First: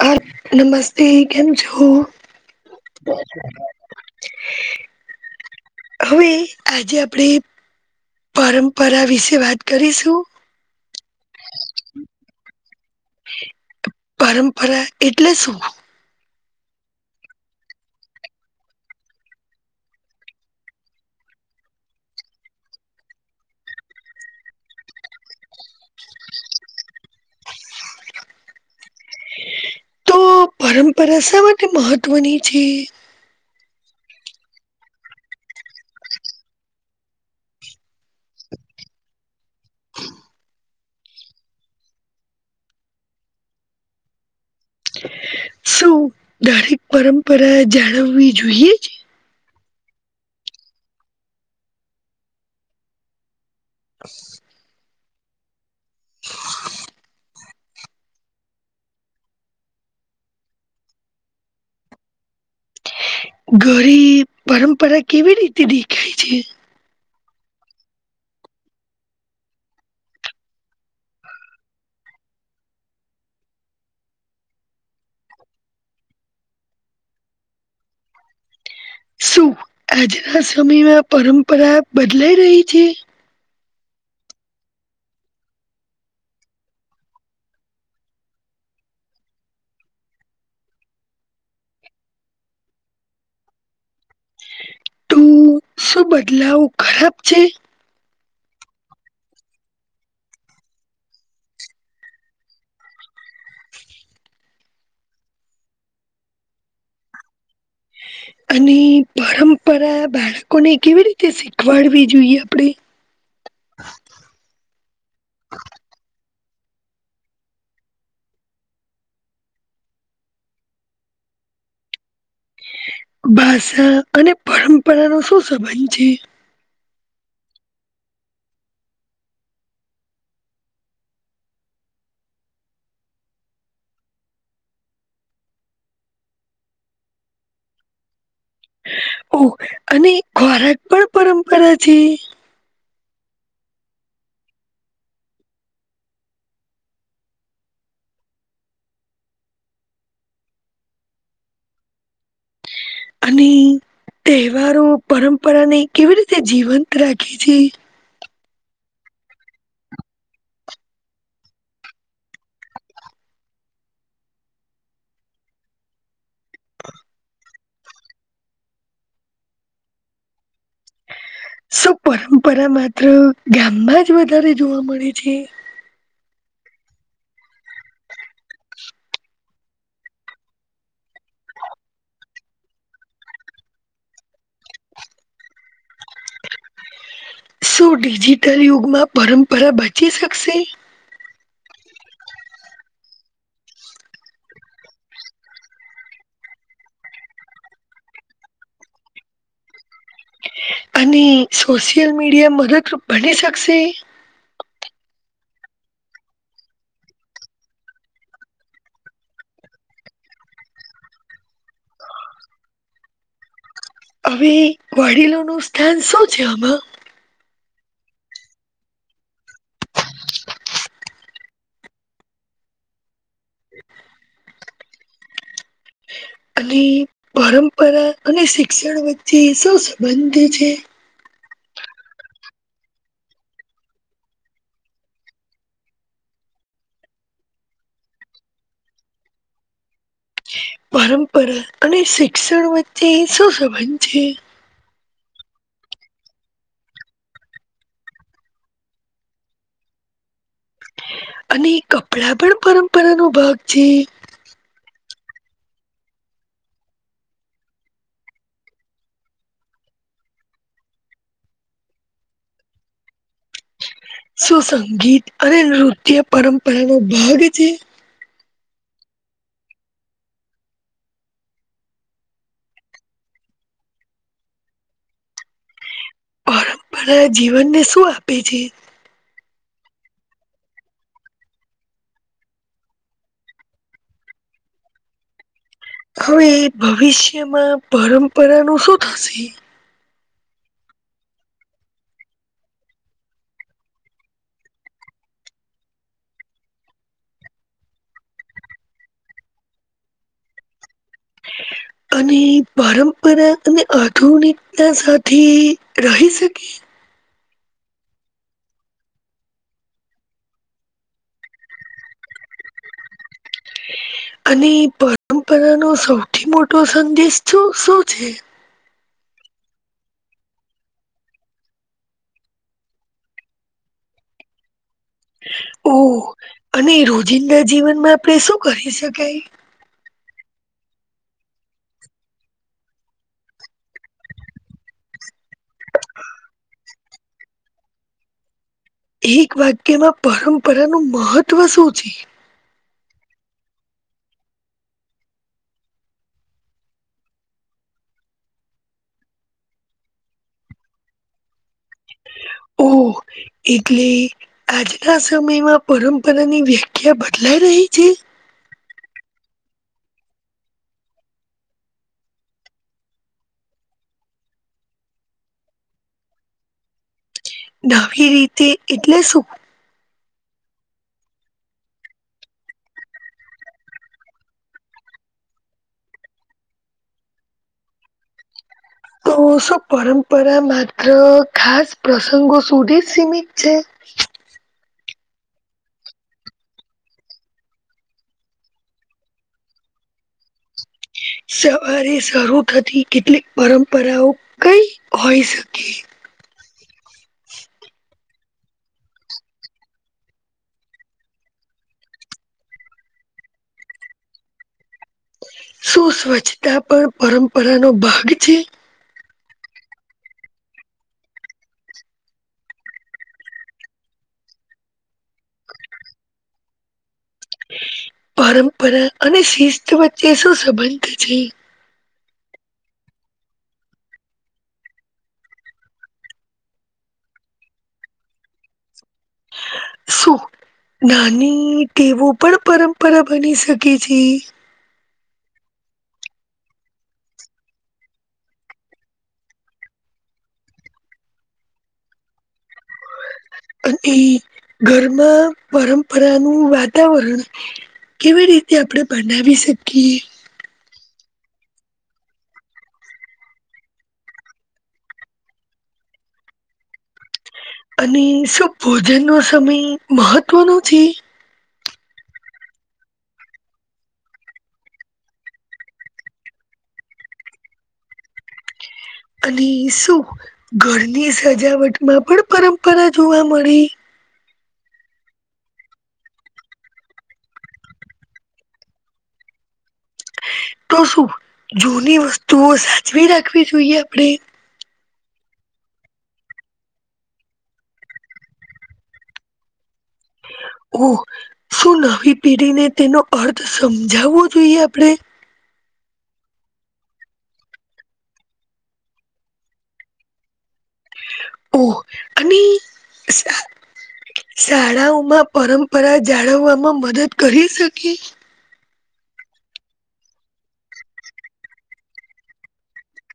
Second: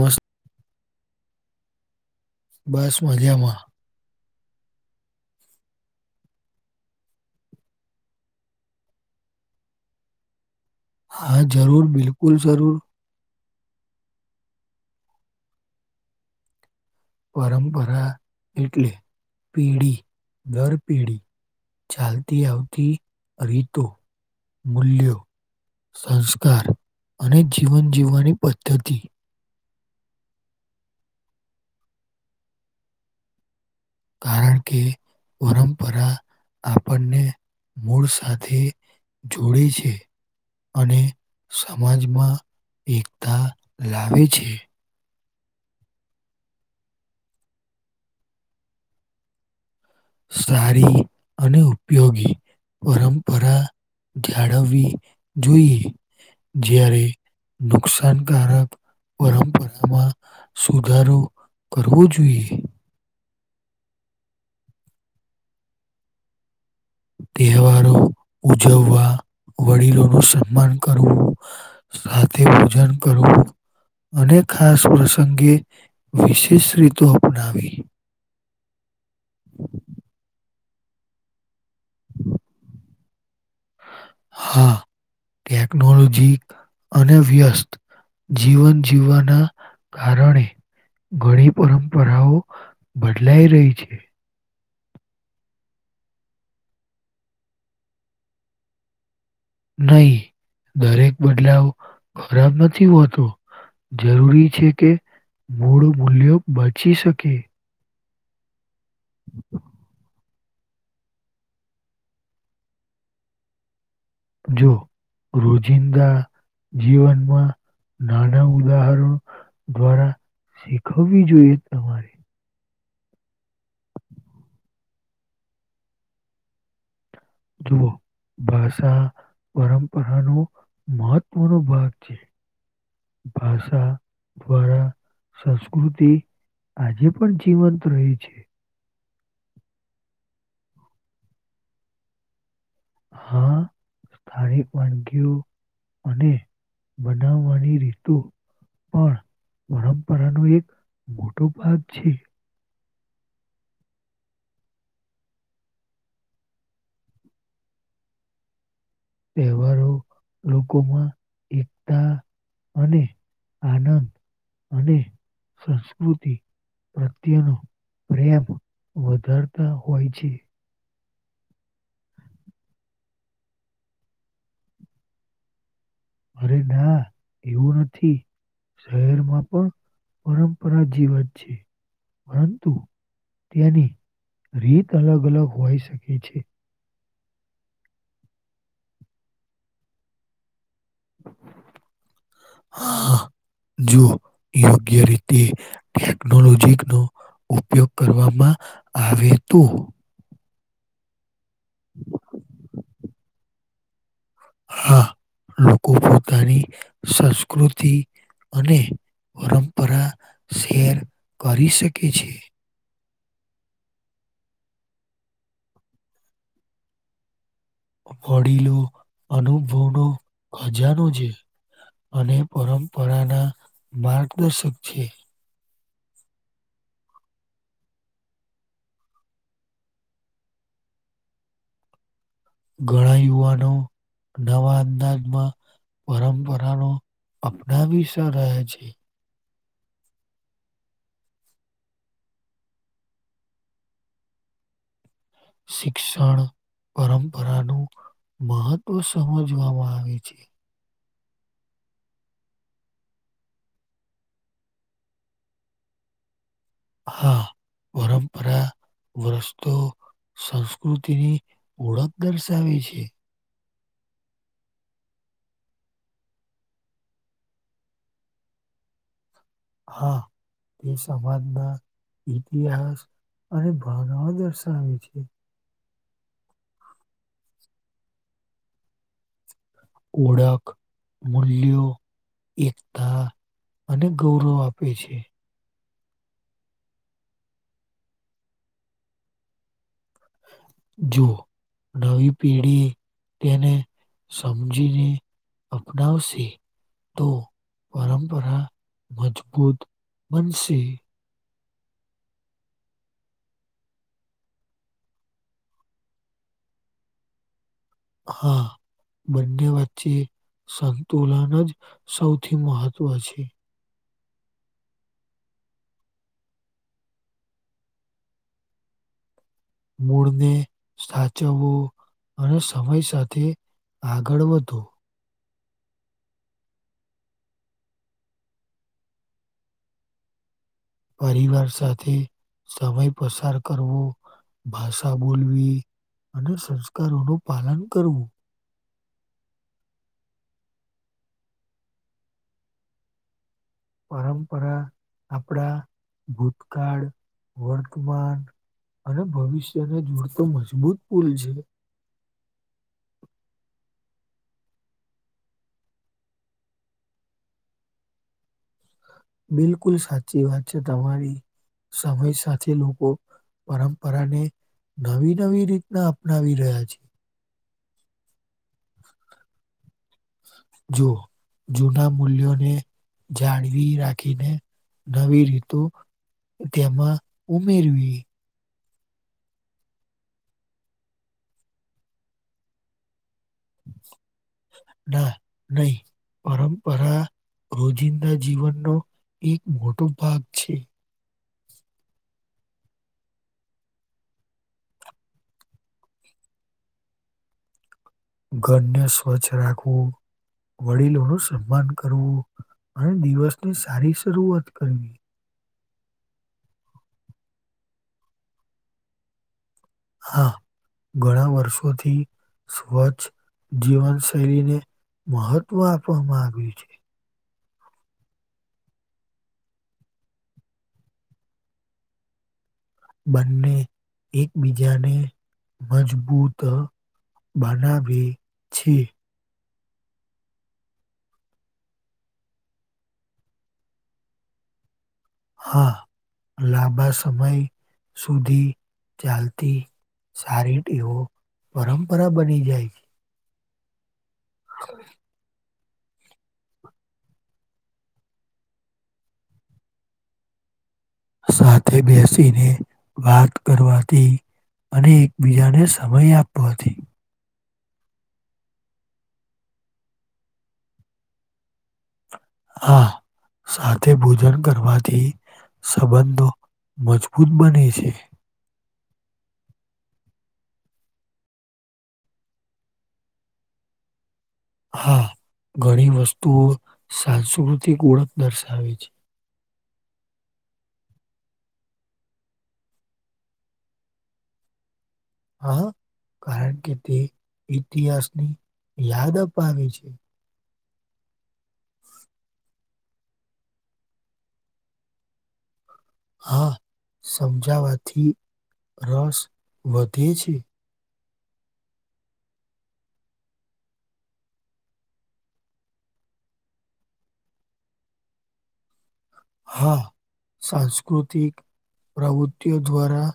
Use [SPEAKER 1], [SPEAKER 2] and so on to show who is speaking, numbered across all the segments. [SPEAKER 1] હ નમસ્તે, કેમ છો?
[SPEAKER 2] બસ, મજામાં.
[SPEAKER 1] હવે આજે આપડે પરંપરા વિશે વાત કરીસુ?
[SPEAKER 2] હા જરૂર, બિલકુલ, જરૂર
[SPEAKER 1] પરંપરા એટલે સુ?
[SPEAKER 2] પરંપરા એટલે પેઢી દર પેઢી ચાલતી આવતી રીતો, મૂલ્યો સંસ્કાર અને જીવન જીવવાની પદ્ધતિ
[SPEAKER 1] તો પરંપરા શા માટે મહત્વની છે?
[SPEAKER 2] કારણ કે પરંપરા આપણને મૂળ સાથે જોડે છે અને સમાજમાં એકતા લાવે છે
[SPEAKER 1] શું દરેક પરંપરાએ જાળવવી જોઈએ જ?
[SPEAKER 2] સારી અને ઉપયોગી પરંપરા જાળવવી જોઈએ જ્યારે નુકસાનકારક પરંપરામાં સુધારો કરવો જોઈએ
[SPEAKER 1] ઘરી પરંપરા કેવી રીતે દેખાય છે
[SPEAKER 2] તહેવારો ઉજવવા વડીલો નું સન્માન કરવું સાથે પૂજન કરવું અને ખાસ પ્રસંગે વિશેષ રીતો અપનાવી
[SPEAKER 1] શું આજના સમયમાં પરંપરા બદલાઈ રહી છે
[SPEAKER 2] હા ટેકનોલોજી અને વ્યસ્ત જીવન જીવવાના કારણે ઘણી પરંપરાઓ બદલાઈ રહી છે
[SPEAKER 1] તો શું બદલાવ ખરાબ છે?
[SPEAKER 2] નહી દરેક બદલાવ ખરાબ નથી હોતો જરૂરી છે કે મૂળ મૂલ્યો બચી શકે
[SPEAKER 1] [inaudible] અને પરંપરા બાળકોને કેવી રીતે શીખવાડવી જોઈએ આપડણે
[SPEAKER 2] જો રોજિંદા જીવનમાં નાના ઉદાહરણો દ્વારા શીખવવી જોઈએ, તમારે
[SPEAKER 1] ભાષા અને પરંપરા નો શું સંબંધ છે?
[SPEAKER 2] જુઓ, ભાષા પરંપરાનો મહત્વનો ભાગ છે. ભાષા દ્વારા સંસ્કૃતિ આજે પણ જીવંત રહી છે.
[SPEAKER 1] ઓ અને ખોરાક પણ પરંપરા છે.
[SPEAKER 2] હા સ્થાનિક વાનગીઓ, અને બનાવવાની રીત પણ પરંપરાનો એક મોટો ભાગ છે.
[SPEAKER 1] અને તહેવારો પરંપરાને કેવી રીતે જીવંત રાખે છે.
[SPEAKER 2] તહેવારો લોકોમાં એકતા અને આનંદ અને સંસ્કૃતિ પ્રત્યેનો પ્રેમ વધારતા હોય છે.
[SPEAKER 1] [inaudible] શું પરંપરા માત્ર ગામમાં જ વધારે જોવા મળે છે.
[SPEAKER 2] અરે ના એવું નથી. શહેરમા પણ પરંપરા જીવન છે. પરંતુ તેની રીત અલગ અલગ હોઈ શકે છે.
[SPEAKER 1] શું ડિજિટલ યુગમાં પરંપરા બચી શકશે
[SPEAKER 2] જો યોગ્ય રીતે ટેકનોલોજી નો ઉપયોગ કરવામાં આવે તો
[SPEAKER 1] અને સોશિયલ મીડિયા મદદરૂપ બની શકશે!
[SPEAKER 2] હા લોકો પોતાની સંસ્કૃતિ અને પરંપરા શેર કરી શકે છે.
[SPEAKER 1] હવે, વાડીલોનુ સ્થાન શું છે, આમા
[SPEAKER 2] વડીલો, અનુભવનોો ખજાનો છે. અને પરંપરાના માર્ગદર્શક છે.
[SPEAKER 1] અને પરંપરા અને શિક્ષણ વચ્ચે, સૌ સંબંધી છે.
[SPEAKER 2] ઘણા, યુવાનો નવા અંદાજમાં પરંપરા ન અપનાવી, શ રહે છે.
[SPEAKER 1] પરંપરા અને શિક્ષણ વચ્ચે શું સંબંધ છે.
[SPEAKER 2] શિક્ષણ પરંપરાનું મહત્વ સમજવામાં આવે છે.
[SPEAKER 1] અને કપડા પણ પરંપરા ન ભાગ છે.
[SPEAKER 2] હા પરરા
[SPEAKER 1] [unintelligible]
[SPEAKER 2] વ્રસ્તો સંસ્કૃતિની ઓળખ દર્શાવે છે.
[SPEAKER 1] સુુંસંગીત અને નૃત્ય પરંપરાનો ભાગ છે.
[SPEAKER 2] હા, તે સમાજના ઇતિહાસ અને ભાવના દર્શાવે છે.
[SPEAKER 1] પરંપરા જીવનને શું આપે છે?
[SPEAKER 2] ઓળખ મુૂ્યો એકતા અને ગૌરવ આપે છે
[SPEAKER 1] હવે ભવિષ્યમાં પરંપરાનું શું થશે
[SPEAKER 2] જુઓ નવી પેઢી તેને સમજીને અપનાવશે તો પરંપરા મજબૂત બનશે
[SPEAKER 1] [inaudible] અને પરંપરા અને આધુનિકતા સાથે રહી શકે
[SPEAKER 2] હા બંને વચ્ચે સંતુલન જ સૌથી મહત્વ છે
[SPEAKER 1] અને પરંપરાનો સૌથી મોટો સંદેશ છું શું છે
[SPEAKER 2] મૂળને સાચવવું અને સમય સાથે આગળ વધો
[SPEAKER 1] ઓ અને રોજિંદા જીવનમાં આપણે શું કરી શકાય
[SPEAKER 2] પરિવાર સાથે સમય પસાર કરવો ભાષા બોલવી અને સંસ્કારોનું પાલન કરવું
[SPEAKER 1] એક વાક્યમાં પરંપરાનું મહત્વ શું છે
[SPEAKER 2] પરંપરા આપણા ભૂતકાળ વર્તમાન અને ભવિષ્યને જોડતો મજબૂત પુલ છે
[SPEAKER 1] ઓ એટલે આજના સમયમાં પરંપરાની વ્યાખ્યા બદલાય હ રહી છે
[SPEAKER 2] બિલકુલ સાચી વાત છે તમારી સમય સાથે લોકો પરંપરાને નવી નવી રીતના અપનાવી રહ્યા છે
[SPEAKER 1] નવી રીતે એટલે શું
[SPEAKER 2] જુવો જૂના મૂલ્યોને જાળવી રાખીને નવી રીતુ તેમાં ઉમેરવી
[SPEAKER 1] તો શું પરંપરા માત્ર ખાસ પ્રસંગો સુધી જ સીમિત છે
[SPEAKER 2] ના નહી પરંપરા રોજિંદા જીવનનો એક મોટો ભાગ છે
[SPEAKER 1] સવારે શરૂ થતી કેટલીક પરંપરાઓ કઈ હોઈ શકે
[SPEAKER 2] ઘરને સ્વચ્છ રાખવું વડીલોનું સન્માન કરવું અને દિવસની સારી શરૂઆત કરવી
[SPEAKER 1] શું સ્વચ્છતા પણ પરંપરાનો ભાગ છે
[SPEAKER 2] હા ઘણા વર્ષોથી સ્વચ્છ જીવનશૈલીને મહત્વ આપવામાં આવ્યું છે
[SPEAKER 1] પરંપરા અને શિસ્ત વચ્ચે શું સંબંધ છે
[SPEAKER 2] બંને એકબીજાને મજબૂત બનાવે છે
[SPEAKER 1] શું નાની તેવું પણ પરંપરા બની શકે છે
[SPEAKER 2] હા લાંબા સમય સુધી ચાલતી સારી ટેવો પરંપરા બની જાય છે
[SPEAKER 1] અને ઘરમાં પરંપરાનું વાતાવરણ કેવી રીતે આપણે બનાવી શકીએ
[SPEAKER 2] સાથે બેસીને વાત કરવાથી અને એકબીજાને સમય આપવાથી
[SPEAKER 1] અને શું ભોજનનો સમય મહત્વનો છે
[SPEAKER 2] હા સાથે ભોજન કરવાથી સંબંધો મજબૂત બને છે.
[SPEAKER 1] અને શું ઘરની સજાવટમાં પણ પરંપરા જોવા મળે
[SPEAKER 2] હા ઘણી વસ્તુઓ સાંસ્કૃતિક ઓળખ દર્શાવે છે.
[SPEAKER 1] તો શું જૂની વસ્તુઓ સાચવી રાખવી જોઈએ આપણે
[SPEAKER 2] હા કારણ કે તે ઇતિહાસની યાદ અપાવે છે.
[SPEAKER 1] ઓ શું નવી પેઢીને તેનો અર્થ સમજાવવો જોઈએ આપણેે.
[SPEAKER 2] હા સમજાવાથી રસ વધે છે.
[SPEAKER 1] ઓહ અને શાળાઓમાં પરંપરા જાળવવામાં મદદ કરી શકી.
[SPEAKER 2] હા સાંસ્કૃતિક પ્રવૃતિઓ દ્વારા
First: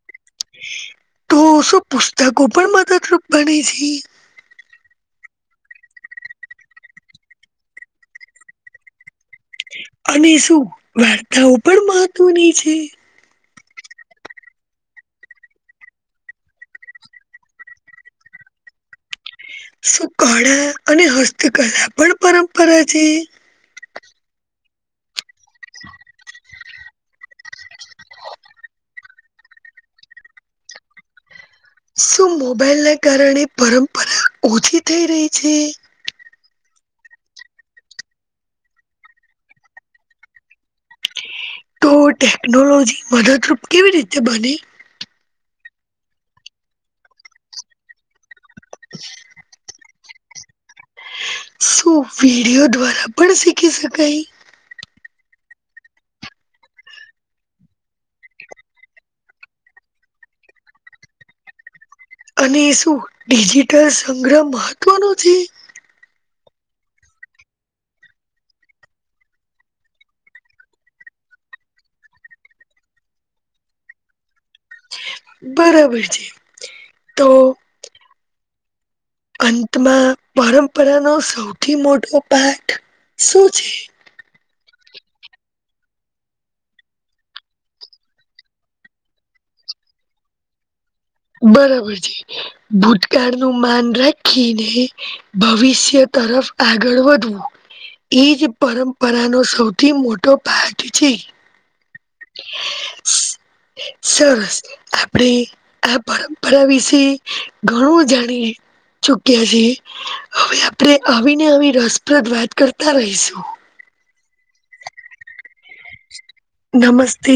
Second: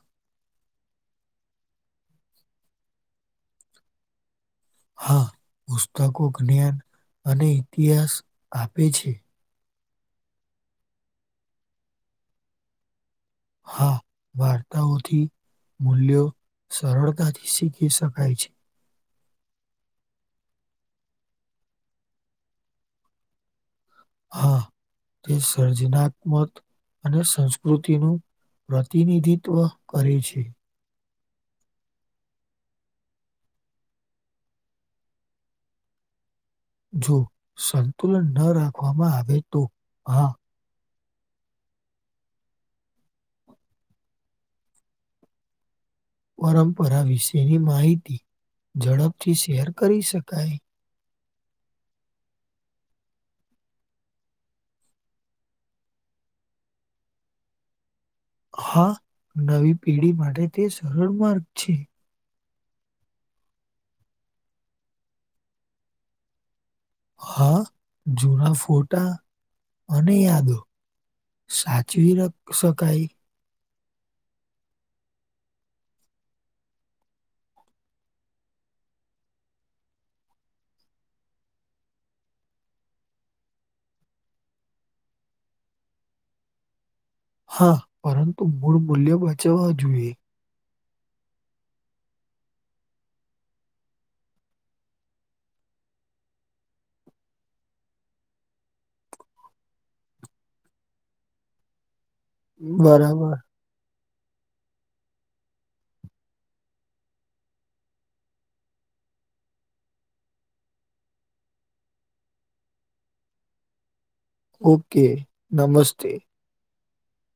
[SPEAKER 1] તો શું પુસ્તકો પણ મદદરૂપ બને છે
[SPEAKER 2] હા પુસ્તકો જ્ઞાન અને ઇતિહાસ આપે છે.
[SPEAKER 1] અને શું વાર્તાઓ પણ મહત્વની છે?
[SPEAKER 2] હા વાર્તાઓ થી મૂલ્યો સરળતાથી શીખી શકાય છે.
[SPEAKER 1] શું કળા અને હસ્તકળા પણ પરંપરા છે?
[SPEAKER 2] હા, તે સર્જનાત્મક અને સંસ્કૃતિનું પ્રતિનિધિત્વ કરે છે.
[SPEAKER 1] શું મોબાઈલના કારણે પરંપરા ઓછી થઈ રહી છે
[SPEAKER 2] જો સંતુલન ન રાખવામાં આવે તો હા
[SPEAKER 1] તો ટેકનોલોજી મદદરૂપ કેવી રીતે બને
[SPEAKER 2] પરંપરા વિશેની માહિતી ઝડપથી શેર કરી શકાય.
[SPEAKER 1] શું વિડિયો દ્વારા પણ શીખી શકાય
[SPEAKER 2] હા નવી પેઢી માટે તે સરળ માર્ગ છે.
[SPEAKER 1] અને શું ડિજિટલ સંગ્રહ મહત્વનો છે
[SPEAKER 2] હા જૂના ફોટા અને યાદો સાચવી રખ શકાય.
[SPEAKER 1] બરાબર છે તો અંતમાં પરંપરાનો સૌથી મોટો પાઠ શું છે
[SPEAKER 2] હા પરંતુ મૂળ મૂલ્ય બચાવવા જોઈએ.
[SPEAKER 1] બરાબર છે ભૂતકાળ નું માન રાખીને ભવિષ્ય તરફ આગળ વધવું એ જ પરંપરાનો સૌથી મોટો પાારઠ છે.
[SPEAKER 2] બરાબર,
[SPEAKER 1] સરસ આપણેે આ પરંપરા વિશે ઘણું જાણીએ ચુક્યા છે હવે આપણે આવીને આવી રસપ્રદ વાત કરતા રહીશું.
[SPEAKER 2] ઓકે નમસ્તે
[SPEAKER 1] નમસ્તે